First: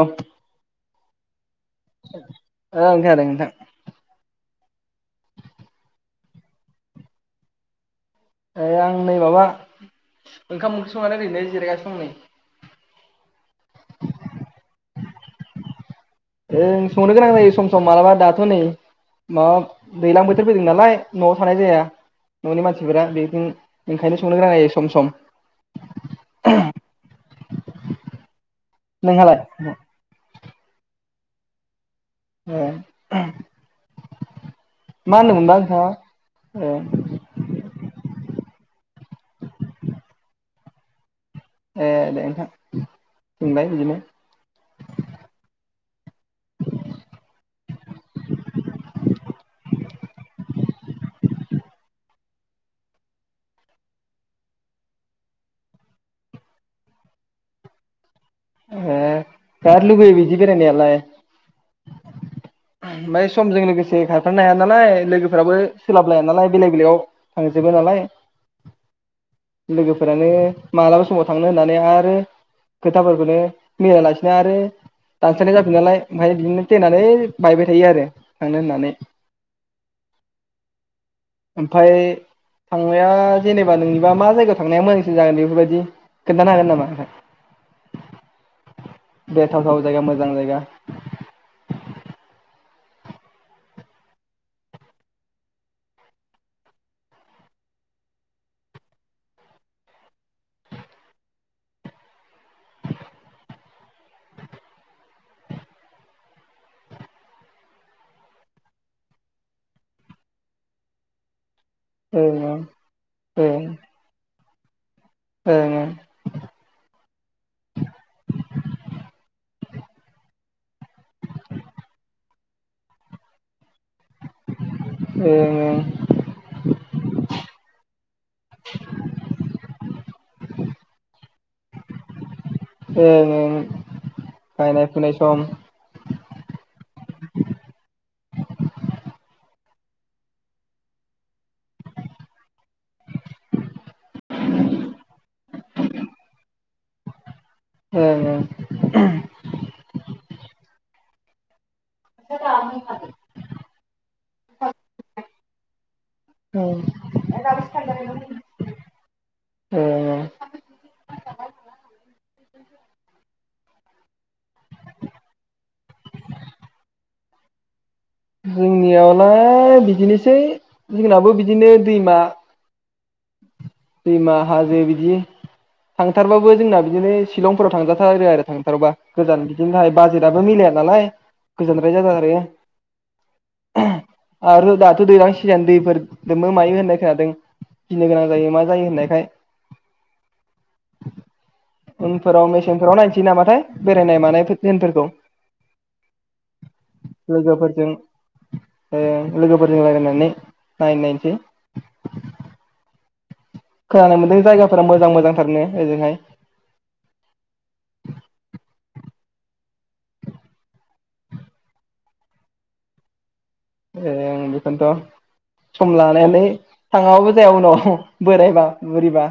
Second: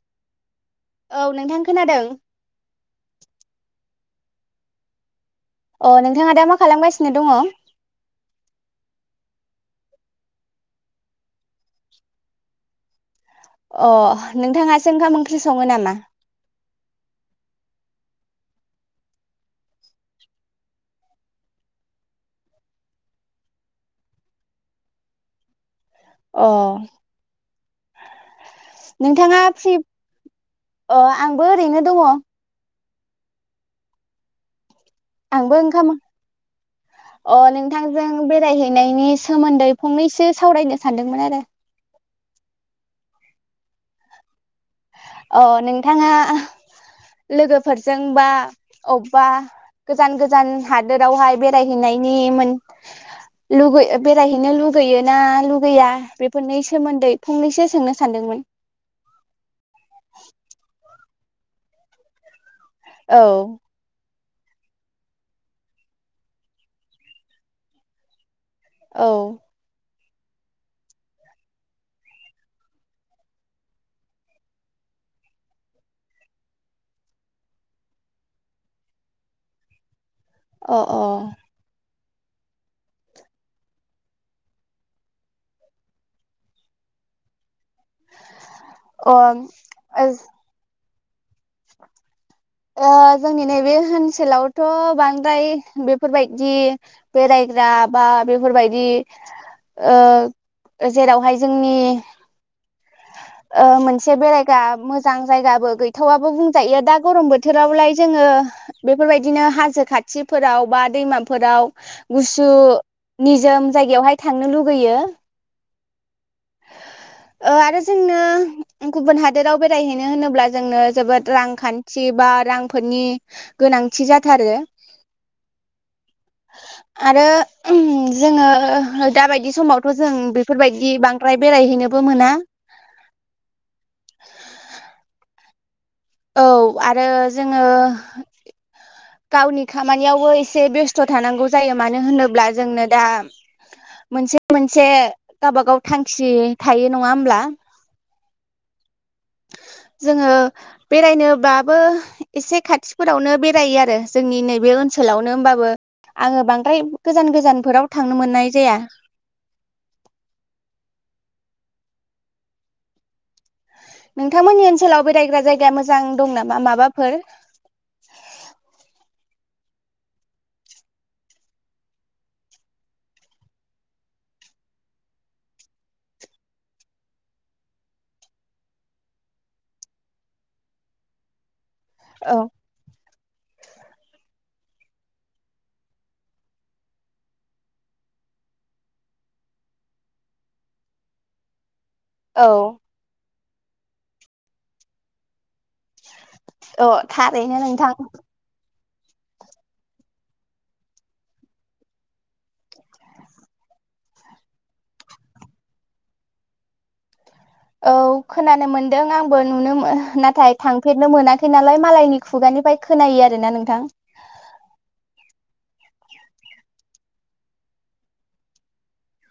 औ ओं औ नोंथां खोनादों खोनादों नोंथां अ नोंथाङा दा मा खालामगासिनो दङ ओइ आं नै माबा ओंखाम ओंख्रि संनानै ओरैनो जिरायगासिनो दं नै अ नोंथाङासो ओंखाम ओंख्रि सङो नामा जों संनो गोनां जायो सम सम मालाबा दाथ' नै माबा दैज्लां बोथोर फैदों नालाय न'आव थानाय जाया न'नि मानसिफोरा बेदिं ओंखायनो संनो गोनां जायो सम सम अ नोंहालाय नोंथाङा फ्रि अ आंबो ओरैनो दङ औ आंबो ओंखाम अ नोंथांजों बेरायहैनायनि सोमोन्दै फंनैसो सावरायनो सानदोंमोन आरो ए दे नोंथां सोंलाय बिदिनो अ नोंथाङा लोगोफोरजोंबा अबबा गोजान गोजान हादोरावहाय बेरायहैनायनि मोन लुगै ओ बेरायहैनो लुगैयो ना लुगैया बेफोरनि सोमोन्दै फंनैसो सोंनो सानदोंमोन ओ गारलुगैयो बिदि बेरायनायालाय औ ओमफाय समजों लोगोसे खार थारनो हाया नालाय लोगोफोराबो सोलाब लाया नालाय बेलेग बेलेगाव थांजोबाय नालाय औ लोगोफोरानो मालाबा समाव थांनो होननानै आरो खोथा खौनो मिलायालासिनो आरो दानस्रायनाय जाफिनो नालाय ओमफ्रायाय बिदिनो फ्लेनानो बायबाय थायो आरो थांनो होननानै अ अ ओमफ्राय थांनाया जेनेबा नोंनिबा मा जायगायाव थांनाया मोजांसिन जागोन बेफोरबायदि खोन्थानो हागोन नामा अ बेरथाव थाव जायगा मोजां जायगा ओ जोंनि नैबे होनसोलावथ' बांद्राय बेफोरबायदि बेरायग्रा बा बेफोरबायदि ओ ओ जेरावहाय जोंनि ओ मोनसे बेरायग्रा मोजां जायगाबो गैथावाबो बुंजायो दा गरम बोथोरावलाय जोङो बेफोरबायदिनो हाजो खाथिफोराव बा दैमाफोराव गुसु ओं ओं निजोम जायगायावहाय था थांनो लुगैयो ओं ओं ओ आरो जोंनो गुबुन हादोराव बेरायहैनो होनोब्ला जोंनो जोबोद रांखान्थि बा रांफोरनि गोनांथि जाथारो ओं ओं आरो जोङो दाबायदि समावथ' जों बेफोरबायदि बांद्राय बेरायहैनोबो मोना ओं ओं गायनाय फुनाय सम औ आरो जोङो गावनि खामानियावबो एसे बेस्थ' थानांगौ जायो मानो होनोब्ला जोंनो दा मोनसे मोनसे गावबागाव थांखि थायो नङा होमब्ला औ औ जोङो बेरायनो बा बो एसे खाथिफोरावनो बेरायो आर [unintelligible] जोंनि नैबे ओनसोलावनो होमबा आङो ओं बांद्राय गोजान गोजानफोराव थांनो मोननाय जाया। ओं ओं नोंथांमोननि ओनसोलाव बेरायग्रा जायगाया मोजां दं नामा माबाफोर? जोंनियावलाय बिदिनोसै जोंनाबो बिदिनो दैमा दैमा हाजो बिदि थांथारबाबो जोंना बिदिनो शिलंफोराव थांजाथारो आरो थांथारबा गोजान बिदिनो थाखाय बाजेटआबो मिलाया नालाय। गोजानद्राय जाथारो औ आरो दाथ' दैलां सिजेन दैफोर लोमो मायो होननाय खोनादों गिनो गोनां जायो मा जायो होननायखाय। उनफोराव औ मेसेंफोराव नायनसै नामाथाय बेरायनाय मानाय फोर दिनफोरखौ। अ थारैनो नोंथां। ओं लोगोफोरजों रायलायनानै नाय-नायनसै [inaudible] खोनानो मोनदों जायगाफोरा मोजां मोजांथारनो ओजोंहाय। औ खोनानो मोनदों आंबो नुनो ओ नाथाय थांफेरनो मोनाखै नालाय मालायनि खुगानिफ्राय खोनायो आ ए ओं बेखोनथ' सम लानानै थाङाबाबो जाया उनाव बोरायबा बुरिबा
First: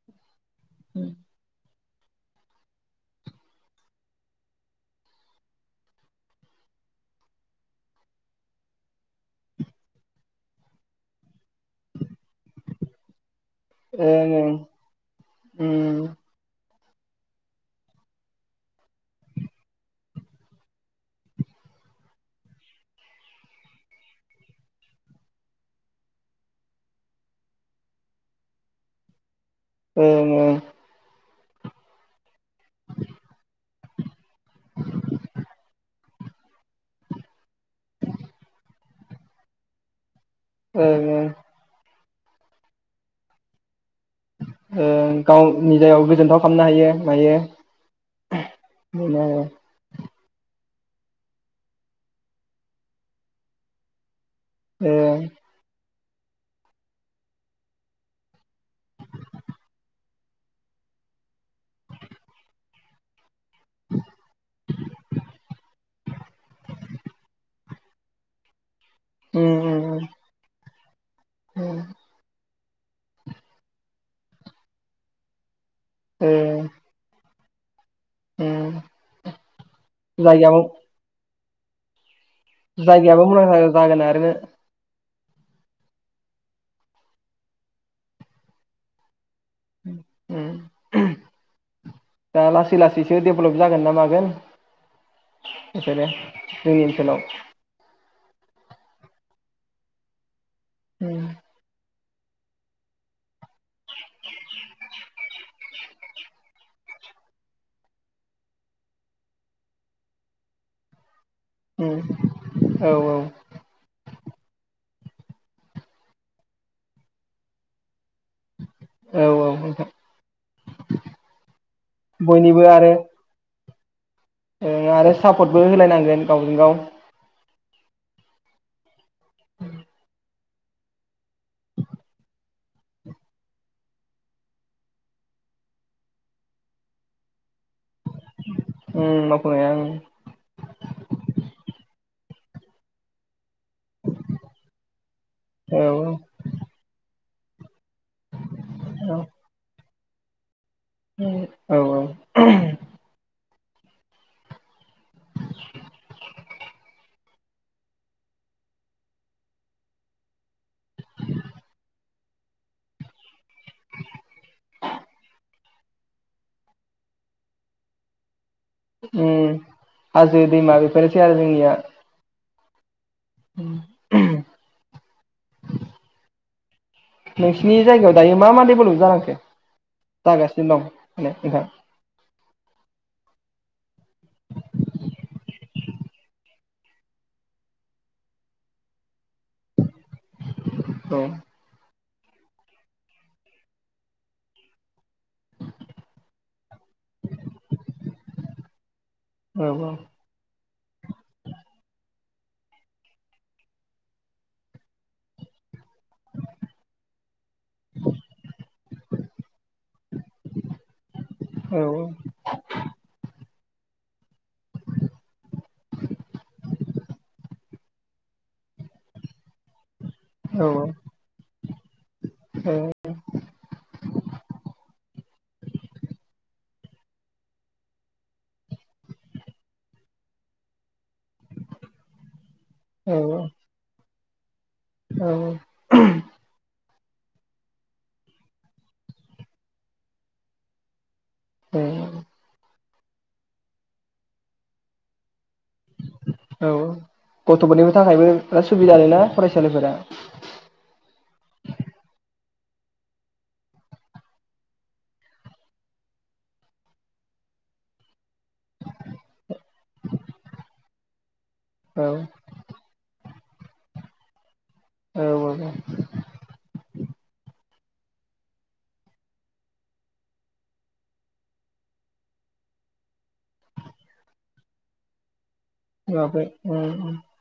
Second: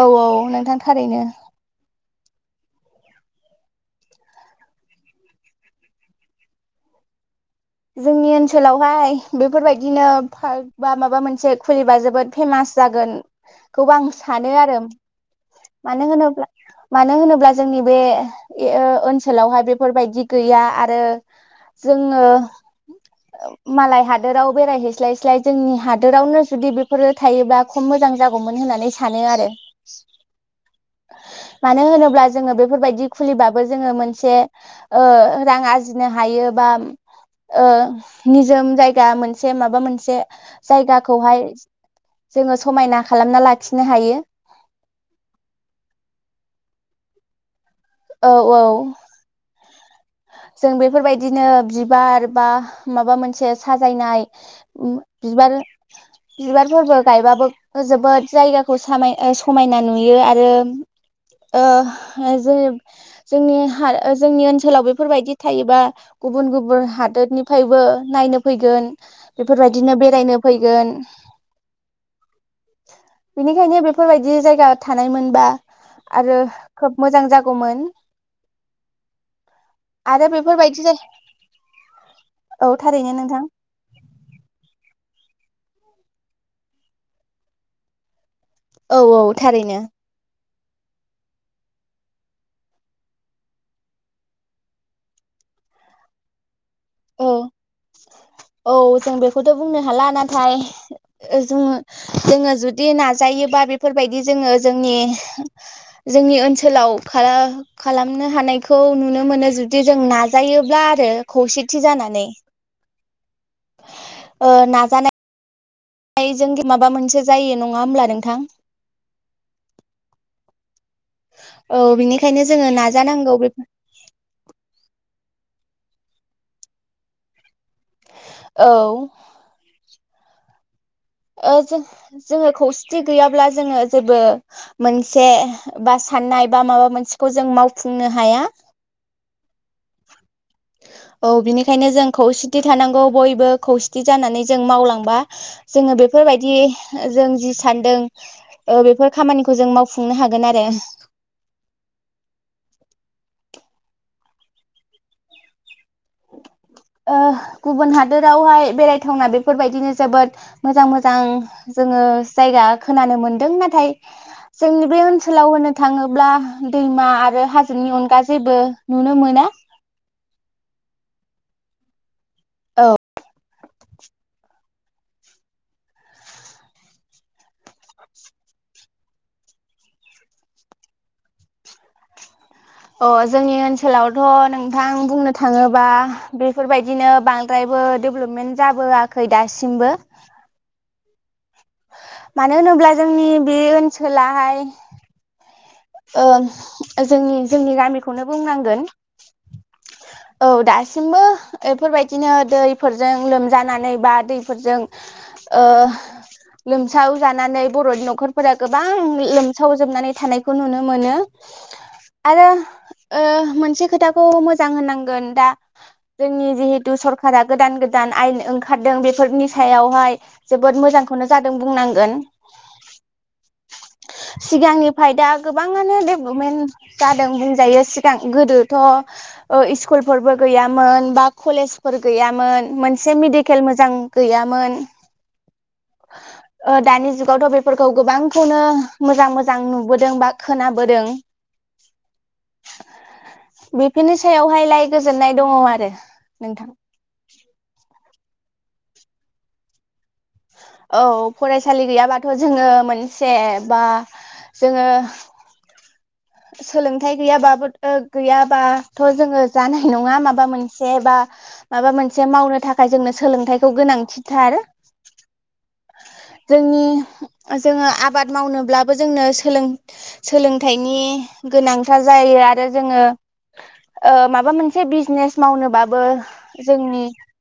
औ औ नों थां थारैनो जोंनि ओनसोलावहाय बेफोरबायदिनो पार्क बा माबा मोनसे खुलिबा जोबोद फेमास जागोन खौबो आं ओं ओं सानो आरो उम मानो होनोब्ला मानो होनोब्ला जोंनि बे ए ओ ओनसोलावहाय बेफोरबायदि गैया आरो जोङो ओ मालाय हादोराव बेरायहैस्लायस्लाय जोंनि हादोरावनो जुदि बेफोरो थायोब्ला खम मोजां जागौमोन होननानै सानो आरो। ओं ओं मानो होनोब्ला जोङो बेफोरबायदि खुलिबाबो जोङो मोनसे ओ रां ओ आरजिनो हायो बा [inaudible] ओ निजोम जायगा मोनसे माबा मोनसे ओं ओं जायगाखौहाय जोङो समायना खालामना लाखि ओं गावनि जायाव गोजोन्थाव खाम नो हायो मायो औ औ बेनो आरो जों बेफोरबायदिनो बिबार बा माबा मोनसे साजायनाय उम ओ बिबार बिबारफोरबो गायबाबो जोबोद जायगाखो सामाय ओ समायना नुयो आरो ओ जे जोंनि हार जोंनि ओनसोलाव बे फोरबायदि थायोबा गुबुन गुबुन हादोद निफ्रायबो नायनो फैगोन बेफोरबायदिनो बेरायनो फैगोन [inaudible] औ बेनिखायनो बेफोरबायदि जायगा थानायमोनबा ओ आरो खोब मोजां जागौ गौमोन उम आरो बेफोर जायगायाबो बायदि जे जायगायाबो मुलामफा जागोन आरो औ औ थारैनो उम उम दा लासै लासैसो डेभेलप जागोन ना मागोन बिसोरो जोंनि ओनसोलाव औ औ जों बेखौथ' बुंनो हाला ना थाय उम ओ जोङो जोङो जुदि नाजायोबा बेफोरबायदि जोङो जोंनि जोंनि ओनसोलाव खालामनो हानायखौ नुनो मोनो जुदि जों नाजायोब्ला आरो खौसे उम औ औ [inaudible] ओ नाजानाय आइ जों माबा मोनसे जायो नङा होमब्ला नों औ औ नोंथां औ बिनिखायनो बयनिबो जोङो आरो नाजानांगौ बेफोर [inaudible] ओ आरो सापर्टबो होलायनांगोन गावजों गाव औ उम ओ जोङो जोङो खौसेथि गैयाब्ला जोङो जेबो मोनसे बा साननाय बा माबा मोनसेखौ जों माव फुंनो हाया गया औ बिनिखायनो जों खौसेथि थानांगौ बयबो खौसेथि जानानै जों मावलांबा औ जोङो बेफोरबायदि जों जि सानदों ओ बेफोर खामानिखौ जों माव फुंनो हागोन आरो औ औ [inaudible] ओ गुबुन हादोरावहाय बेरायथावना बेफोरबायदिनो जोबोद मोजां मोजां जोङो जायगा खोनानो मोनदों नाथाय जोंनि बे ओनसोलाव होनो थाङोब्ला दैमा आरो हाजोनि अनगा जेबो नुनो मोना उम हाजो दैमा बेफोरनोसै आरो जोंनिया औ [inaudible] नोंसिनि जायगायाव दायो मा मा डेभेलप जानांखो जागासिनो दं? [unintelligible] अ जोंनि ओनसोलावथ' नोंथां बुंनो थाङोबा बेफोरबायदिनो बांद्रायबो डेभेलपमेन्ट जाबोआखै दासिमबो । औ मानो होनोब्ला जोंनि बे ओनसोलाहाय ओ जोंनि जोंनि गामिखौनो बुंनांगोन । औ औ औ दासिमबो बेफोरबायदिनो दैफोरजों लोमजानानै बा दैफोरजों ओ लोमसाव जानानै बर'नि न'खरफोरा गोबां लोमसावजोबनानै थानायखौ नुनो मोनो औ आरो ओ मोन से खोथा गोन दा जोंनि जिहेतु सरखारा गोदान गोदान आयेन ओंखारदों बेफोरनि सायावहाय औ जोबोद मोजांखौनो जादों बुंनांगोन सिगांनिफ्राय दा गोबाङानो डेभेलपमेन्ट जादों बुंजायो सिगां गोदोथ' ओ इस्कुल स्कुलफोरबो गैयामोन बा कलेजफोर गैयामोन । मोनसे मेडिकेल मोजां गैयामोन औ ओ दानि जुगावथ' बेफोरखौ गोबांखौनो मोजां मोजां नुबोदों बा खोनाबोदों । [inaudible] बेफोरनि सायावहाय लाय गोजोननाय दङ आरो औ नोंथां गथ'फोरनिबो थाखायबो बिराद सुबिदा आरोना फरायसालिफोरा औ फरायसालि गैयाबाथ' जोङो मोनसे बा जोङो सोलोंथाइ गैयाबाबो गैयाबाथ' जोङो जानाय नङा माबा मोनसे बा माबा औ मोनसे मावनो थाखाय जोंनो सोलोंथाइ गोनांथिथार औ जोंनि जोङो ओ आबाद मावनोब्लाबो जोंनो सोलों सोलोंथाइनि गोनांथार जायो आरो जोङो ओ माबा मोनसे बिजनेस मावनोबाबो माबाफोर जोंनि औ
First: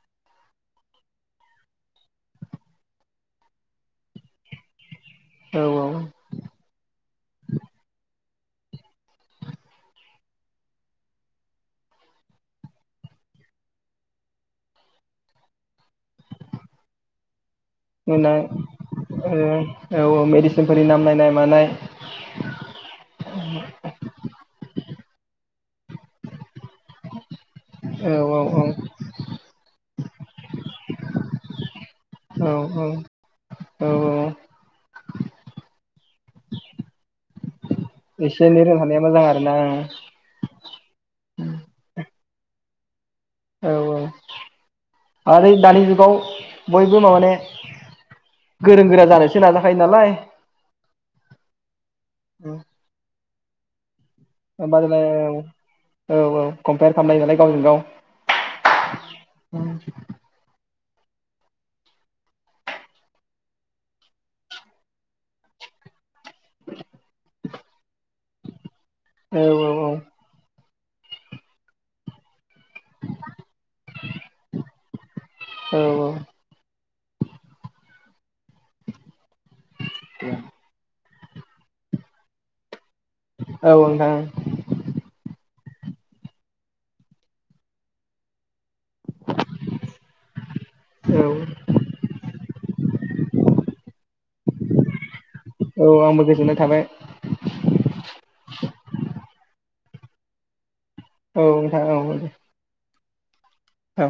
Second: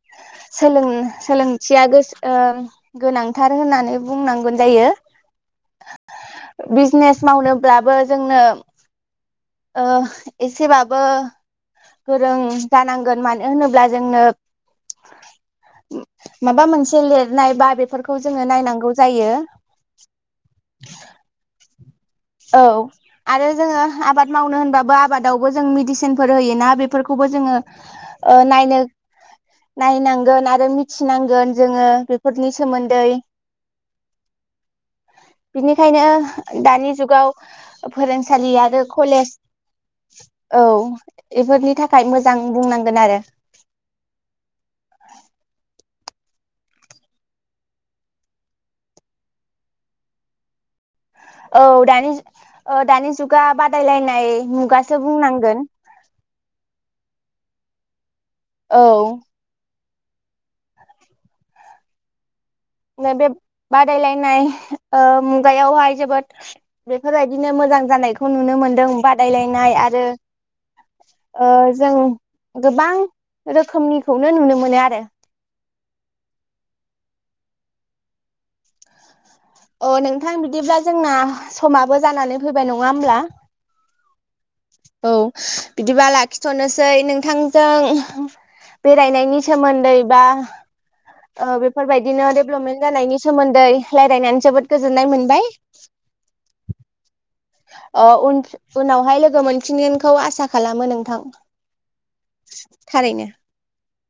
सोलों सोलोंथिया गोसो ओ गोनांथार होननानै बुंनांगोन जायो औ बिजनेस मावनोब्लाबो जोंनो ओ एसेबाबो गोरों जानांगोन मानो होनोब्ला जोंनो माबा मोनसे लिरनाय बा बेफोरखौ होनाय जोङो नायनांगौ जायो औ मेडिसिनफोरनि नाम नायनाय मानाय औ आरो जोङो आबाद मावनो होनबा बा आबादावबो जों मेडिसिनफोर होयो ना बेफोरखौबो जोङो औ ओ नायनो औ औ नायनांगोन आरो मिथिनांगोन जोङो बेफोरनि औ औ सोमोन्दै औ औ बिनिखायनो दानि जुगाव एसे फोरोंसालि एनै रों आरो हानाया मोजां कलेज आरो ना उम औ एफोरनि थाखाय मोजां बुंनांगोन आरो औ आरो दानि बयबो माने गोरों गोरा जानोसो नाजाखायो नालाय औ दानि दानि जुग गा बादायलायनाय मुगासो बुंनांगोन बादायलायनाय औ औ कमपियार खालामनाय गावजों गाव औ [inaudible] बे बादायलायनाय ओ मुगायावहाय जोबोद बेफोर बायदि बिदिनो मोजां जानायखौ नुनो मोन्दों औ बादायलायनाय औ आरो ओ जों गोबां रोखोमनिखौनो नुनो मोनो आरो औ अ नोंथां बिदिब्ला जोंना समाबो जानानै फैबाय नङा नङा होमब्ला औ नोंथां औ बिदिबा लाखिथ'नोसै नोंथांजों बेरायनायनि सोमोन्दै बा औ ओ बेफोरबायदिनो डेभेलपमेन्ट जानायनि सोमोन्दै रायलायनानै जोबोद गोजोननाय मोनबाय औ आंबो गोजोननाय थाबाय अ उनावहाय लोगो मोनफिनगोनखौ आसा खालामो नों औ नोंथां औ थारैनो औ